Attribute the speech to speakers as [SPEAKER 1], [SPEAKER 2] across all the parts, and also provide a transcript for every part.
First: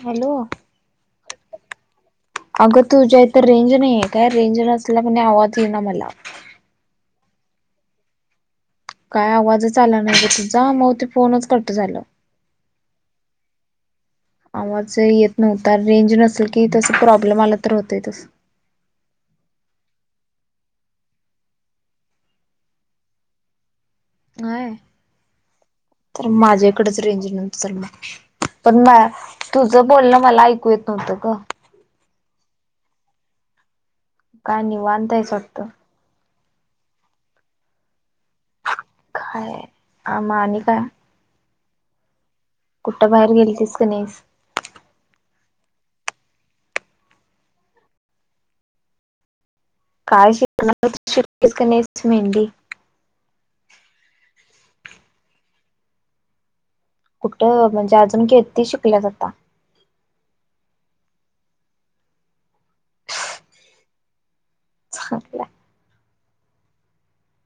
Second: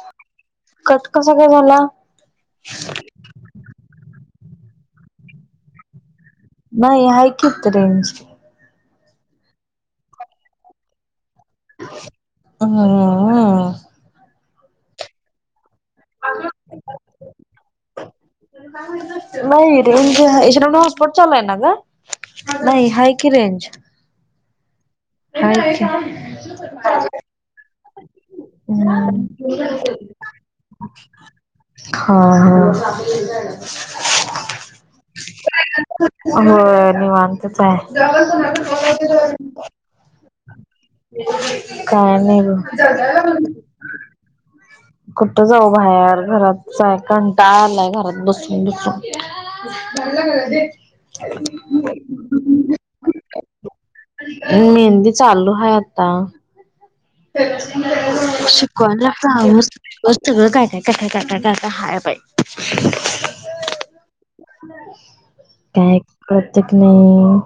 [SPEAKER 1] Hello
[SPEAKER 2] cut... कसा काय झाला?
[SPEAKER 1] अगं तुझ्या इथ तर रेंज नाही आहे काय? रेंज नसल्यामुळ आवाज येई ना मला.
[SPEAKER 2] नाही आहे कि इथ रेंज.
[SPEAKER 1] काय आवाजच आला नाही ग तर तुझा म ते फोनच कट झालं.
[SPEAKER 2] हा.
[SPEAKER 1] आवाज येत नव्ह रेंज नसेल कि तस प्रॉब्लेम आला तर होतय तस.
[SPEAKER 2] ए शनो हॉसपाॅट चालाय ना ग नाही हाय कि रेंज.
[SPEAKER 1] हाय
[SPEAKER 2] हाय की
[SPEAKER 1] तर
[SPEAKER 2] हा
[SPEAKER 1] माझ्याकडच रेंज नसेल मग. पण
[SPEAKER 2] हा
[SPEAKER 1] तुझं बोलणं
[SPEAKER 2] हा.
[SPEAKER 1] मला ऐकू येत
[SPEAKER 2] भाकरी
[SPEAKER 1] नव्हतं ग
[SPEAKER 2] झाल्यात... हंहं [unintelligible]
[SPEAKER 1] काय निवांत आहेस वाटतं?
[SPEAKER 2] होय निवांतच आहे.
[SPEAKER 1] काय मग आणि काय?
[SPEAKER 2] काय नाही
[SPEAKER 1] कुठं बाहेर
[SPEAKER 2] बघ.
[SPEAKER 1] गेलतीस का नाहीस
[SPEAKER 2] कुठं जाऊ बाहेर घरात आहे. कंटाळाच आलाय घरात बसून बसून. बाहेर
[SPEAKER 1] काय
[SPEAKER 2] जाणारे
[SPEAKER 1] शिकणार होतीस
[SPEAKER 2] [inaudible]
[SPEAKER 1] शिकलीस का
[SPEAKER 2] राधे?
[SPEAKER 1] नाहीस मेहंदी
[SPEAKER 2] मेहंदी चालू आहे, आता.
[SPEAKER 1] कुठं म्हणजे अजून किती शिकल्यास
[SPEAKER 2] शिकवायला
[SPEAKER 1] आता
[SPEAKER 2] का [unintelligible] [inaudible] मत सगळं काय? काय? काय? काय काय काय हाय बाई.
[SPEAKER 1] चांगलं
[SPEAKER 2] काय? प्रत्येक नाही.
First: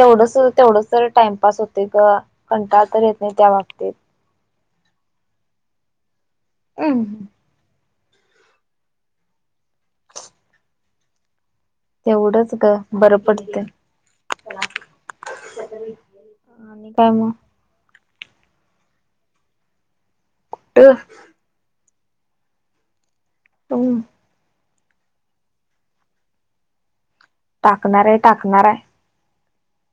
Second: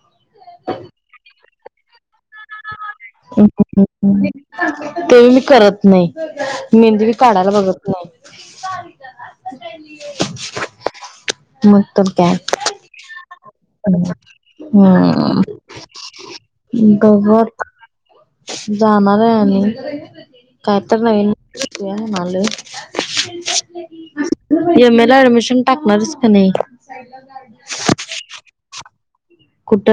[SPEAKER 1] तेवढच तेवढं टाइमपास होते ग. कंटाळ तर येत नाही त्या बाबतीत
[SPEAKER 2] [unintelligible] ते मी करत. नाही मेहंदी पण
[SPEAKER 1] हम्म
[SPEAKER 2] काढायला बघत नाईत. मग तो गॅप
[SPEAKER 1] तेवढंच
[SPEAKER 2] [unintelligible]
[SPEAKER 1] ग बरं पडते आणि काय मग.
[SPEAKER 2] जाणार आहे, आणि कायतरी नवीन. आलोय. [unintelligible]
[SPEAKER 1] [unintelligible]
[SPEAKER 2] एम ए ला ऍडमिशन टाकणार आहेस का नाही.
[SPEAKER 1] टाकणार आहे टाकणार आहे.
[SPEAKER 2] कुठ.?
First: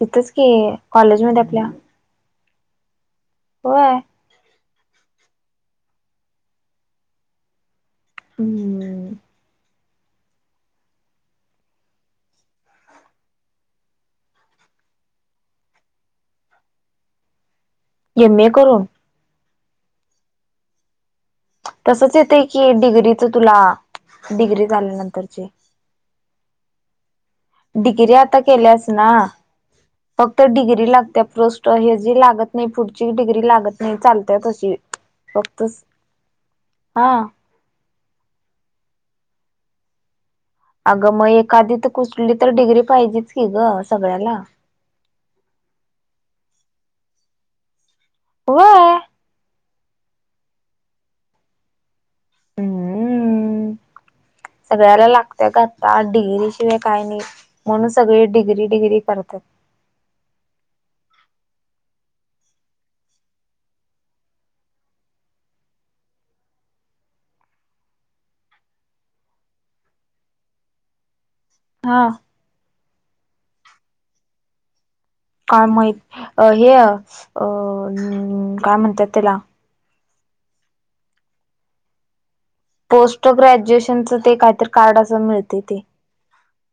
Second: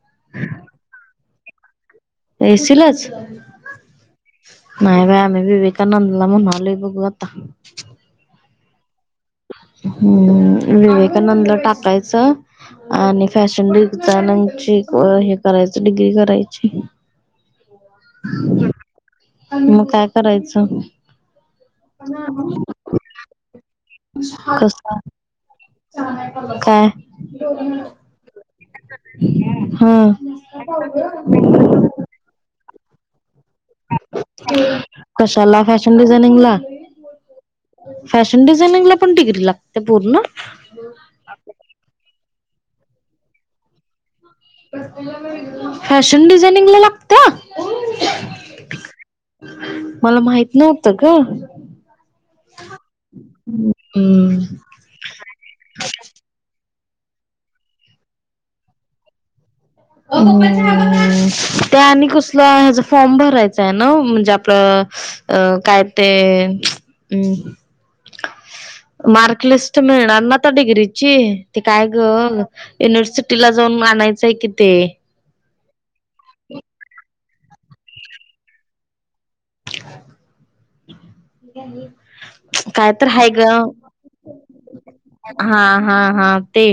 [SPEAKER 1] तिथच की, कॉलेज मध्ये आपल्या.
[SPEAKER 2] एसीलाच.
[SPEAKER 1] होय.
[SPEAKER 2] नाही बा आम्ही विवेकानंदला म्हणालो बघू आता.
[SPEAKER 1] हम्म
[SPEAKER 2] हम्म विवेकानंदला टाकायचं. आणि फॅशन डचा नची हे करायचं डिग्री करायची.
[SPEAKER 1] एम ए करून.
[SPEAKER 2] मग काय करायचं.
[SPEAKER 1] तसच येतंय की डिग्रीच तुला डिग्री
[SPEAKER 2] कस
[SPEAKER 1] झाल्यानंतरची.
[SPEAKER 2] काय?
[SPEAKER 1] डिग्री आता केल्यास ना.
[SPEAKER 2] हा
[SPEAKER 1] फक्त डिग्री लागते पोस्ट ह जी लागत नाही पुढ फक्त
[SPEAKER 2] कशाला फॅशन डिझाइनिंग ला.
[SPEAKER 1] हा
[SPEAKER 2] फॅशन डिझाइनिंगला पण डिग्री लागते पूर्ण.
[SPEAKER 1] अगं मग एखादी तर कसली तर डिग्री पाहिजेच की, ग सगळ्याला.
[SPEAKER 2] फॅशन डिझानिंग ला लागत्या.
[SPEAKER 1] व्हय.
[SPEAKER 2] मला माहित नव्हत ग.
[SPEAKER 1] हम्म
[SPEAKER 2] हम्म
[SPEAKER 1] सगळ्याला लागत्या ग आत्ता डिगरी. शिवाय काही नाही म्हणून सगळे डिग्री डिग्री करतात.
[SPEAKER 2] आणि कस ह फॉर्म भरायच आहे, ना म्हणजे आपलं. अ काय ते. मार्क लिस्ट मिळणार ना त्या डिग्रीची. ते काय ग
[SPEAKER 1] हा.
[SPEAKER 2] युनिव्हर्सिटीला जाऊन आणनायचंय कि ते.
[SPEAKER 1] काय माहित अ हे अ काय म्हणतात त्याला
[SPEAKER 2] [inaudible] काय तर
[SPEAKER 1] पोस्ट
[SPEAKER 2] हाय ग
[SPEAKER 1] ग्रॅज्युएशनचं ते काहीतरी कार्ड असं मिळते
[SPEAKER 2] हा
[SPEAKER 1] ते.
[SPEAKER 2] हा हा ते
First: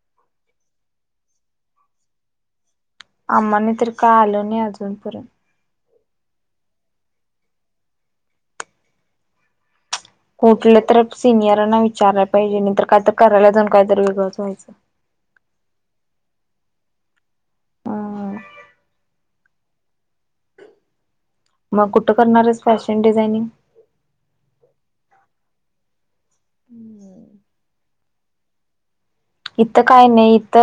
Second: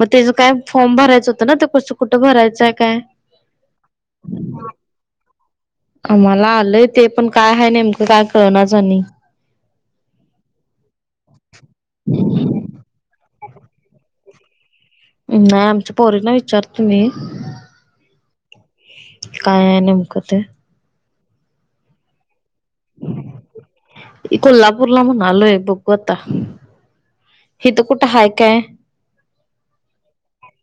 [SPEAKER 2] मग त्याच काय. फॉर्म भरायं होतं ना ते कसं कुठं भरायचं.
[SPEAKER 1] आम्हाने तर का आल नाही अजूनपर्यंत.
[SPEAKER 2] आम्हाला आलंय ते पण काय आहे नेमकं काय कळणाच आणि
[SPEAKER 1] कुठलं तर सिनियरांना विचारला पाहिजे नाही तर काय तर करायला जाऊन काय तर वेगळंच व्हायचं.
[SPEAKER 2] नाही आमच्या पोरीना विचारतो मी.
[SPEAKER 1] हम्म
[SPEAKER 2] काय आहे नेमक ते.
[SPEAKER 1] मग कुठं करणार आहेस फॅशन डिझाइनिंग.
[SPEAKER 2] कोल्हापूरला म्हणा आलोय आहे बघु आता. कुठं हाय काय?
[SPEAKER 1] इथं काही नाही इथ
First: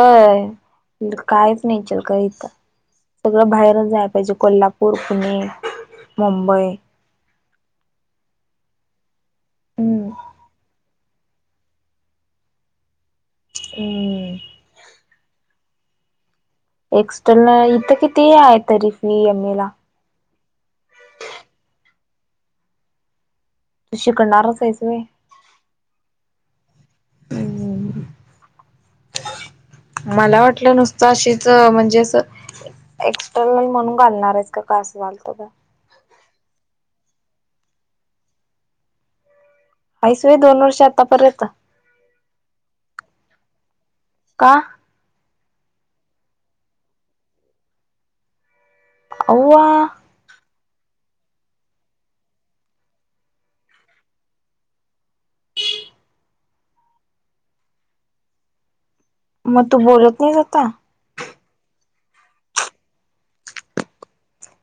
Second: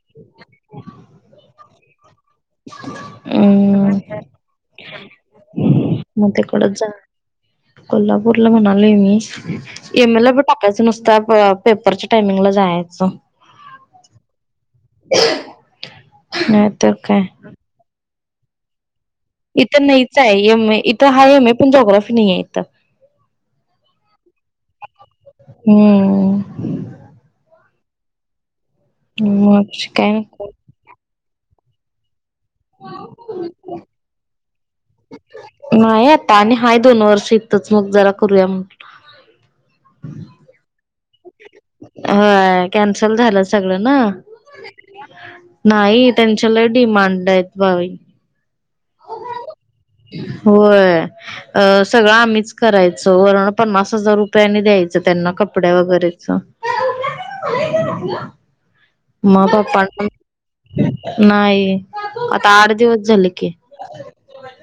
[SPEAKER 1] कायच नाही चल का. सगळं
[SPEAKER 2] अम
[SPEAKER 1] बाहेरच जाय पाहिजे कोल्हापूर पुणे.
[SPEAKER 2] मग
[SPEAKER 1] मुंबई
[SPEAKER 2] तेकडच जा कोल्हापूरला म्हणालोय मी.
[SPEAKER 1] हम्म
[SPEAKER 2] एम ए. ला बी टाकायच नुसता पेपरच्या टायमिंगला जायचं.
[SPEAKER 1] हम
[SPEAKER 2] [unintelligible] तर काय
[SPEAKER 1] एक्स्टर्नल इथं किती आहे तरी फी एम एला
[SPEAKER 2] इथं नाहीच एम ए इथं हा एम ए पण ज्योग्राफी नाही आहे इथं
[SPEAKER 1] तू शिकणारच आहेस होय
[SPEAKER 2] हम्म मग काय
[SPEAKER 1] मला
[SPEAKER 2] नको
[SPEAKER 1] वाटलं नुसतं अशीच म्हणजे अस एक्स्टर्नल म्हणून घालणार आहे का कासवाल
[SPEAKER 2] नाही आता आणि हाय दोन वर्ष इथंच मग जरा करूया म्ह
[SPEAKER 1] हासय होय दोन वर्षात
[SPEAKER 2] होय कॅन्सल झालं सगळं ना
[SPEAKER 1] का
[SPEAKER 2] नाही त्यांच्या लय डिमांड आहेत बाई
[SPEAKER 1] अवा
[SPEAKER 2] होय सगळं आम्हीच करायचं वर्ण पन्नास हजार रुपये आम्हीच द्यायचं. त्यांना कपड्या वगैरेच [inaudible] मग
[SPEAKER 1] तू
[SPEAKER 2] पपा
[SPEAKER 1] बोलत नाहीस आता
[SPEAKER 2] नाही आता आठ दिवस झाले की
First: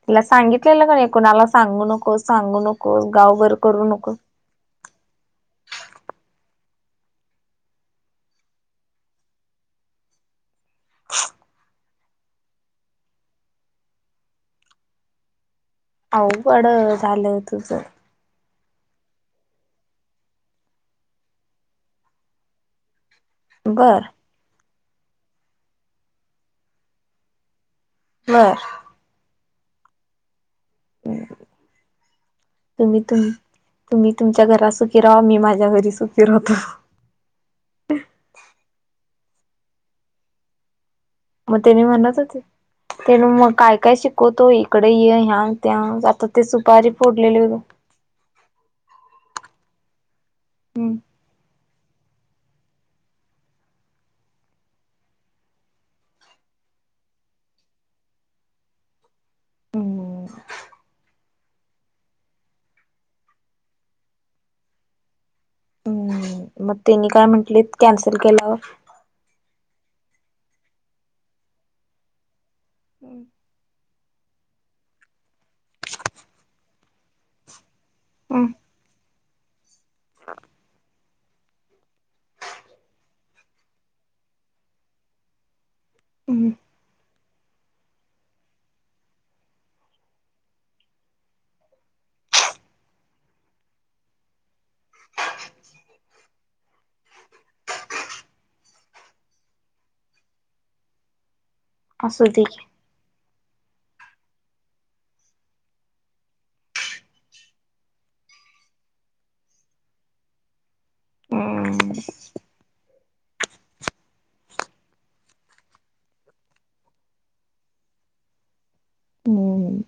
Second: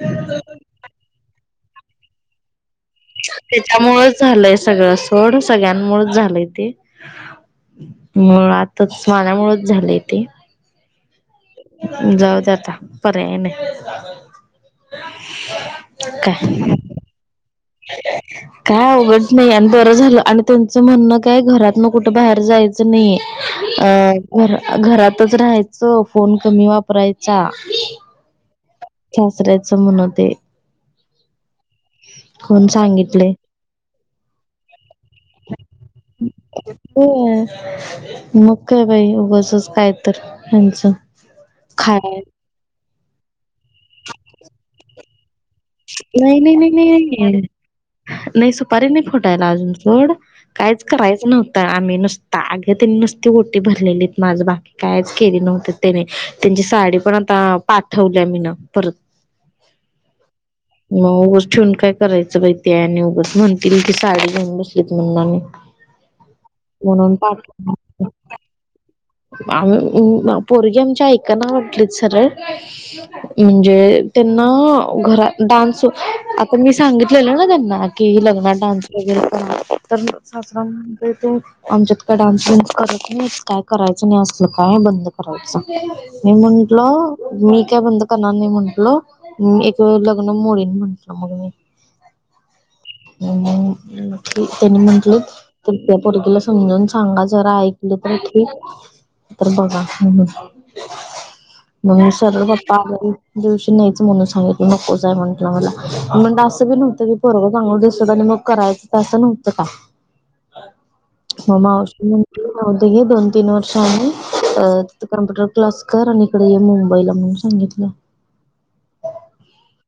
[SPEAKER 1] तिला सांगितलेलं कुणाला सांगू नकोस सांगू नको
[SPEAKER 2] त्यामुळंच झालय सगळ सोड सगळ्यांमुळच झालय ते. मुळातच माझ्यामुळे झालय ते जाऊ त्याता पर्याय नाही
[SPEAKER 1] अवघड
[SPEAKER 2] काय
[SPEAKER 1] झालं तुझ
[SPEAKER 2] काय अवघड नाही आणि बरं आणि त्याचं म्हणणं काय घरातन कुठ भायेर जायचं नाही अ
[SPEAKER 1] बर
[SPEAKER 2] घर घरातच राहायचं फोन कमी वापरायचा
[SPEAKER 1] बर
[SPEAKER 2] सरायचं म्हणं ते
[SPEAKER 1] हो
[SPEAKER 2] कोण सांगितले
[SPEAKER 1] तुम्ही तुमच्या घरा सुखी राहा मी माझ्या घरी सुखी राहतो
[SPEAKER 2] होय मग काय बाई उगचच काय तर त्यांचं
[SPEAKER 1] मग त्यानी म्हणत होते त्या मग काय काय शिकवतो इकडे ये ह्या त्या आता
[SPEAKER 2] नाही
[SPEAKER 1] ते
[SPEAKER 2] नाही नाही
[SPEAKER 1] सुपारी फोडलेले
[SPEAKER 2] नाही
[SPEAKER 1] होते.
[SPEAKER 2] नाही सुपारी नाही फुटायला अजून सोड कायच
[SPEAKER 1] हम्म
[SPEAKER 2] करायचं ना आम्ही नुसता अगं त्यांनी नुसती ओटी भरलेली माझ बाकी कायच केली नव्हतीत तेनी जी साडी पण आता पाठवली मी ना परत
[SPEAKER 1] हो
[SPEAKER 2] मग उगच ठेवून काय करायचं बई ते आणि उगच म्हणतील की साडी घेऊन बसलीत म्हणून आणि
[SPEAKER 1] हं मग त्यांनी
[SPEAKER 2] म्हणून
[SPEAKER 1] काय म्हंटलेत कॅन्सल केल्यावर
[SPEAKER 2] आ पोरगी आमच्या ऐकना म्हटलीत सरळ
[SPEAKER 1] हम्म
[SPEAKER 2] म्हणजे त्यांना घरा डान्स अगं मी सांगितलेलं ना त्यांना की लग्नात नाच वगैरे तर सास म्हणजे ते आमच्यात का डान्स न्स करत नाहीत का करायच नाही अस काय बंद करायच नही
[SPEAKER 1] हम्म
[SPEAKER 2] म्हंटलं मी काय बंद करणार नाही म्ह म्हटलं एक लग्न मोडीन म्हटलं मग मी
[SPEAKER 1] [inaudible]
[SPEAKER 2] अं त्यानी म्हंटलं तर त्या पोरगीला समजून सांगा जरा ऐकलं अंगठी तर बघा मग
[SPEAKER 1] असू दे
[SPEAKER 2] सरळ
[SPEAKER 1] की
[SPEAKER 2] पप्पा दिवशी नाहीच म्हणून सांगित नकोचय म्हटलं मला म्हण असं नव्हतं की पोरग चांगल दिसत आणि करायचं तसं नव्हतं का
[SPEAKER 1] [inaudible]
[SPEAKER 2] ममा
[SPEAKER 1] हम्म
[SPEAKER 2] उच ना तीन वर्ष आम्ही कम्प्युटर क्लास कर, आणि इकडे ये मुंबईला म्हणून सांगितलं.
[SPEAKER 1] हं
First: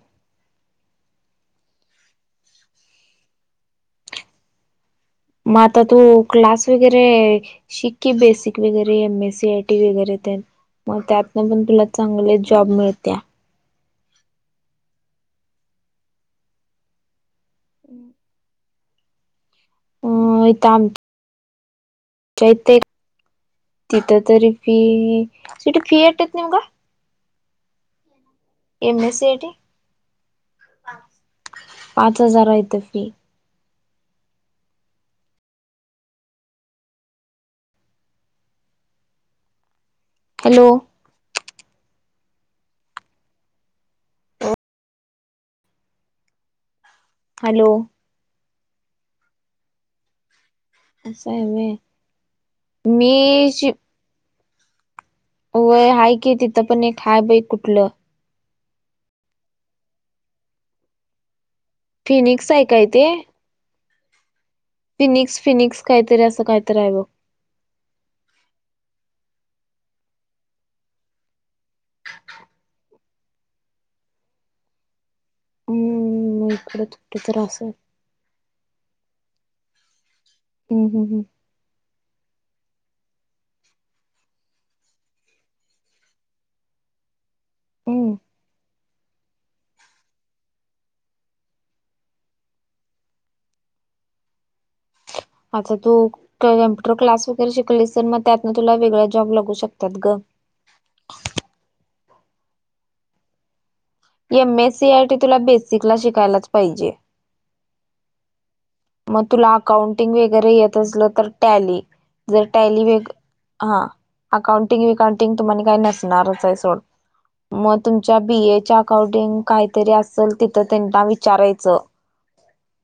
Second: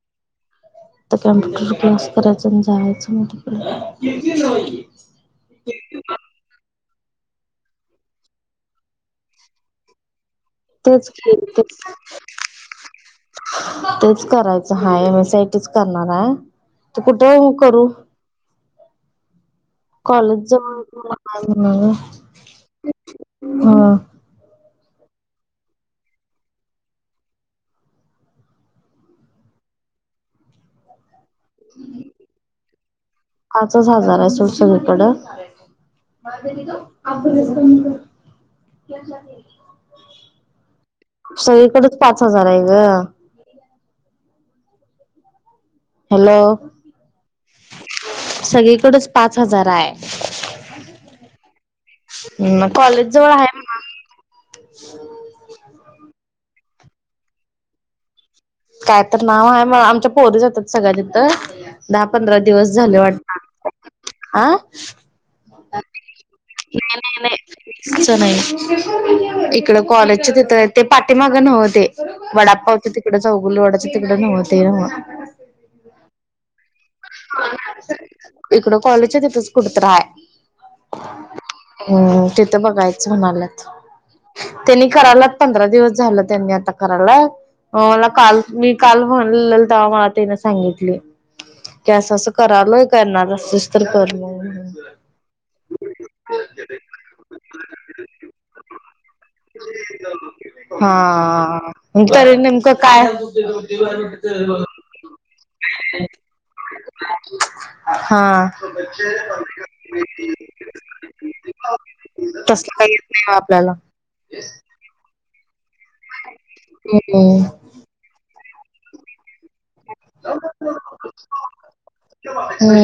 [SPEAKER 2] तर कम्प्युटर कोर्स करायचा जायचं तिकड
[SPEAKER 1] मग आता तू क्लास वगैरे शिक की बेसिक वगैरे M S C I T वगैरे तेन मग
[SPEAKER 2] तेच की
[SPEAKER 1] त्यातून पण
[SPEAKER 2] तेच
[SPEAKER 1] तुला चांगले जॉब मिळत्या
[SPEAKER 2] तेच करायचं हा एम एस आयटीच करणार आहे त कुठे करू?
[SPEAKER 1] अ
[SPEAKER 2] कॉलेज जवळ मग
[SPEAKER 1] ते ते तिथं तरी [unintelligible] एमएस सी आय टी पाच हजार हाय इथं फी.
[SPEAKER 2] पाच च हजार आहे सोड सगळीकडे [unintelligible]
[SPEAKER 1] हॅलो
[SPEAKER 2] सगळीकडे चं पाच हजार आहे गं हॅलो
[SPEAKER 1] हॅलो
[SPEAKER 2] सगळीकडचं पाच हजार आहे.
[SPEAKER 1] असं आहे व्हय
[SPEAKER 2] हं म कॉलेज जवळ आहे
[SPEAKER 1] मी शि
[SPEAKER 2] म्हणं
[SPEAKER 1] व्हय हाय कि तिथं पण एक हाय बई कुठलं
[SPEAKER 2] काय तर नाव आहे म आमच्या पोरी जात्यात सगळ्या तिथं दहा पंधरा
[SPEAKER 1] फिनिक्स आहे
[SPEAKER 2] दिवस
[SPEAKER 1] काय
[SPEAKER 2] झाले
[SPEAKER 1] ते
[SPEAKER 2] वाटतं अ
[SPEAKER 1] फिनिक्स फिनिक्स काहीतरी असं काहीतरी आहे
[SPEAKER 2] नाही
[SPEAKER 1] बघ
[SPEAKER 2] नाही नाही नाही इकड कॉलेजच्या तिथं ते पाठीमागं नव्ह ते वडापावच्या तिकडच चौगुले वड्याचे तिकडे नव्ह ते नव्ह
[SPEAKER 1] हं मकच
[SPEAKER 2] इकडं कॉलेजच्या तिथंच कुठतर हाय
[SPEAKER 1] हम्म हम्म हम्म
[SPEAKER 2] हं तिथं बघायचं म्हणाल्यात. त्यांनी कराल्यात पंधरा दिवस झालं त्यांनी आता कराल्यात. मला
[SPEAKER 1] हम्म
[SPEAKER 2] काल मी काल म्हणलेल तेव्हा मला त्यान सांगितले. की असं असं करालोय करणार असलीस तर कर म्हणून
[SPEAKER 1] [inaudible] आता तू कम्प्युटर क्लास वगैरे शिकलीस तर मग त्यातन तुला वेगळा जॉब लागू शकतात गं
[SPEAKER 2] हा त नेमकं काय
[SPEAKER 1] एम एस सी आयटी तुला बेसिकला शिकायलाच पाहि
[SPEAKER 2] हा
[SPEAKER 1] मग तुला अकाउंटिंग वगैरे येत असलं तर टॅली जर
[SPEAKER 2] तसलं
[SPEAKER 1] टॅली
[SPEAKER 2] काही
[SPEAKER 1] व
[SPEAKER 2] येत नाही आपल्याला.
[SPEAKER 1] हा अकाउंटिंग विकौउंटिंग तुम का नसणारच आहे सोड
[SPEAKER 2] हम्म
[SPEAKER 1] मग तुमच्या बी ए अंकाटिंग काय तरी असेल तिथे विचारायचं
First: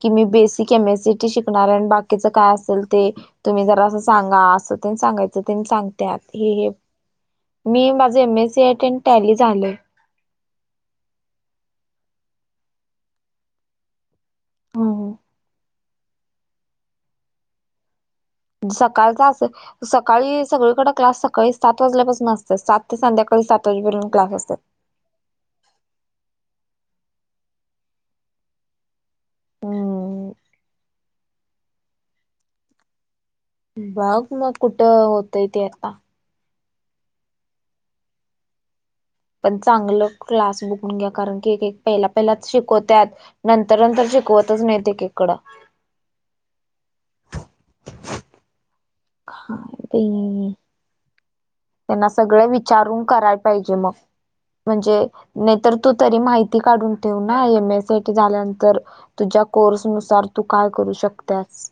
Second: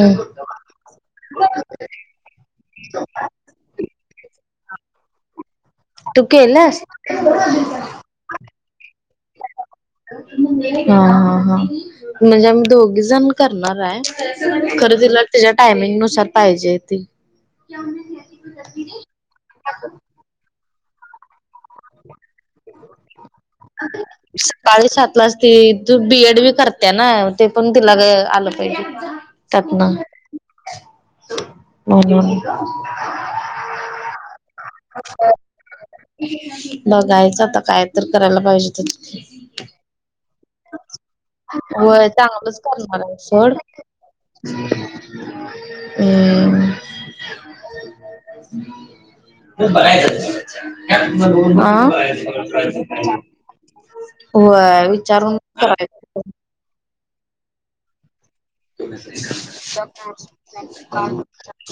[SPEAKER 1] कि मी बेसिक एम शिकणार बाकीच काय असेल ते तुम्ही जरा अस सांगा अस सांगयचं
[SPEAKER 2] तू
[SPEAKER 1] सांगत
[SPEAKER 2] केलंस?
[SPEAKER 1] मी माझे M A M S C I T आणि टॅली झालं.
[SPEAKER 2] हा हा हा म्हणजे आम्ही दोघी जण करणार आहे. खरेदीला
[SPEAKER 1] हम्म
[SPEAKER 2] त्याच्या टायमिंग नुसार पाहिजे त
[SPEAKER 1] सकाळचा अस सकाळी सगळीकडे क्लास सकाळी सात वाजल्यापासून असत.
[SPEAKER 2] सकाळी सात ला असते तू बीएड बी कर त्या ना ते पण तिला आलं पाहिजे त्यातनं
[SPEAKER 1] हम्म
[SPEAKER 2] हो [unintelligible]
[SPEAKER 1] बघ मग कुठं होतय ते आता
[SPEAKER 2] बघायचं आता काय तर करायला पाहिजे. तर
[SPEAKER 1] पण चांगल क्लास बघून घ्या कारण की एक पहिला
[SPEAKER 2] होय
[SPEAKER 1] पहिला
[SPEAKER 2] चांगलंच करणार आहे
[SPEAKER 1] शिकवतत
[SPEAKER 2] सोड
[SPEAKER 1] नंतर नंतर शिकवतच नाहीत एककड
[SPEAKER 2] हम
[SPEAKER 1] हो
[SPEAKER 2] खूप
[SPEAKER 1] बाई त्यांना सगळ विचारून करायला पाहिजे मग
[SPEAKER 2] होय
[SPEAKER 1] म्हणजे
[SPEAKER 2] विचारून
[SPEAKER 1] नाही तर तू तरी
[SPEAKER 2] करायचं
[SPEAKER 1] माहिती काढून ठेव ना M S C I T झाल्यानंतर तुझ्या कोर्स नुसार तू काय करू शकतास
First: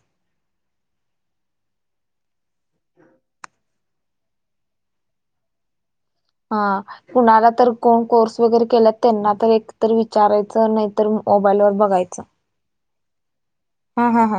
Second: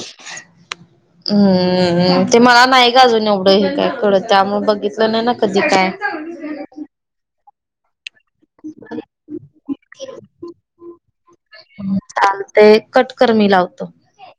[SPEAKER 2] हम्मम ते मला नाही अजून एवढं हे काय डं त्यामुळे बघितलं नाही ना कधी काय
[SPEAKER 1] हा कुणाला तर कोण कोर्स वगैरे केला त्यांना तर एकत विचारायचं नाहीतर मोबाईल वर बघायचं
[SPEAKER 2] ते कटकर मी लावतो
[SPEAKER 1] हा हा हा